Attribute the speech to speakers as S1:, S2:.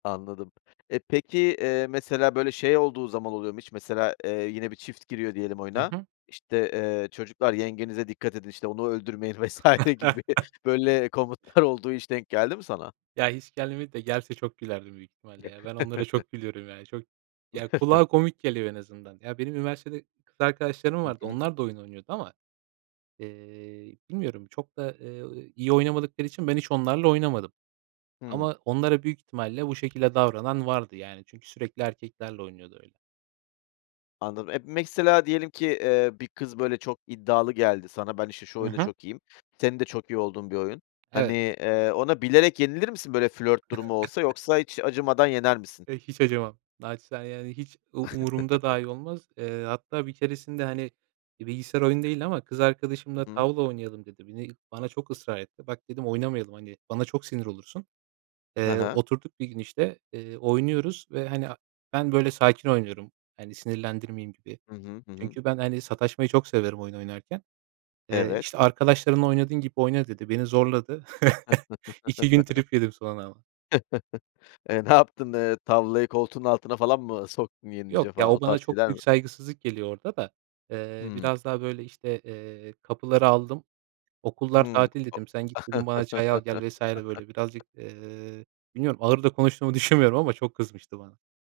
S1: Anladım. E, peki, eee, mesela, böyle, şey olduğu zaman oluyor mu hiç mesela, eee, yine bir çift giriyor diyelim
S2: Hı
S1: oyuna,
S2: hı.
S1: işte, eee, "Çocuklar yengenize dikkat edin, işte, onu öldürmeyin." vs. gibi böyle komutlar olduğu hiç denk geldi mi sana?
S2: Ya, hiç gelmedi de gelse çok gülerdim büyük ihtimalle, ya. Ben onlara çok gülüyorum, ya çok. Ya, kulağa komik geliyor en azından. Ya, benim üniversitede kız arkadaşlarım
S1: Hı
S2: vardı
S1: hı.
S2: onlar da oyun oynuyordu ama, eee, bilmiyorum çok da, eee, iyi oynamadıkları için ben hiç onlarla oynamadım.
S1: Hıı.
S2: Ama onlara büyük ihtimalle bu şekilde davranan vardı, yani. Çünkü sürekli erkeklerle oynuyordu öyle.
S1: Anladım. E, mesela, diyelim ki, eee, bir kız, böyle, çok iddialı geldi sana, “Ben, işte, şu
S2: Hı
S1: oyunda
S2: hı.
S1: çok iyiyim.” Senin de çok iyi olduğun bir oyun. Hani,
S2: Evet.
S1: eee, ona bilerek yenilir misin, böyle, flört durumu olsa yoksa hiç acımadan yener misin?
S2: Eee, hiç acımam. Naçizane, yani, hiç u umurumda dahi olmaz. Eee, hatta bir keresinde, hani, bir bilgisayar oyunu değildi ama kız arkadaşımla,
S1: Hı hı.
S2: "Tavla oynayalım." dedi, beni bana çok ısrar etti. “Bak,” dedim, “oynamayalım, hani, bana çok sinir olursun.”
S1: Ha
S2: Eee,
S1: ha.
S2: oturduk bir gün, işte, eee, oynuyoruz ve, hani, a ben, böyle, sakin oynuyorum. Hani, sinirlendirmeyeyim gibi.
S1: Hı hı, hı hı.
S2: Çünkü ben, hani, sataşmayı çok severim oyun oynarken. Eee,
S1: Evet.
S2: işte, “Arkadaşlarınla oynadığın gibi oyna.” dedi. Beni zorladı. 2 gün trip yedim sonra ama.
S1: Eee, ne yaptın, eee, tavlayı koltuğun altına falan mı soktun
S2: Yok
S1: yenince
S2: ya,
S1: falan? O
S2: o bana
S1: tarz
S2: çok
S1: şeyler
S2: büyük
S1: mi?
S2: saygısızlık geliyor orda da. Eee,
S1: Hıı.
S2: biraz daha, böyle, işte, eee, “Kapıları aldım, okullar
S1: Hı.
S2: tatil.” dedim. “Sen git,” dedim, “bana çay al gel.” vs. Böyle
S1: O
S2: birazcık, eee, bilmiyorum, ağır da konuştuğumu düşünmüyorum ama çok kızmıştı bana.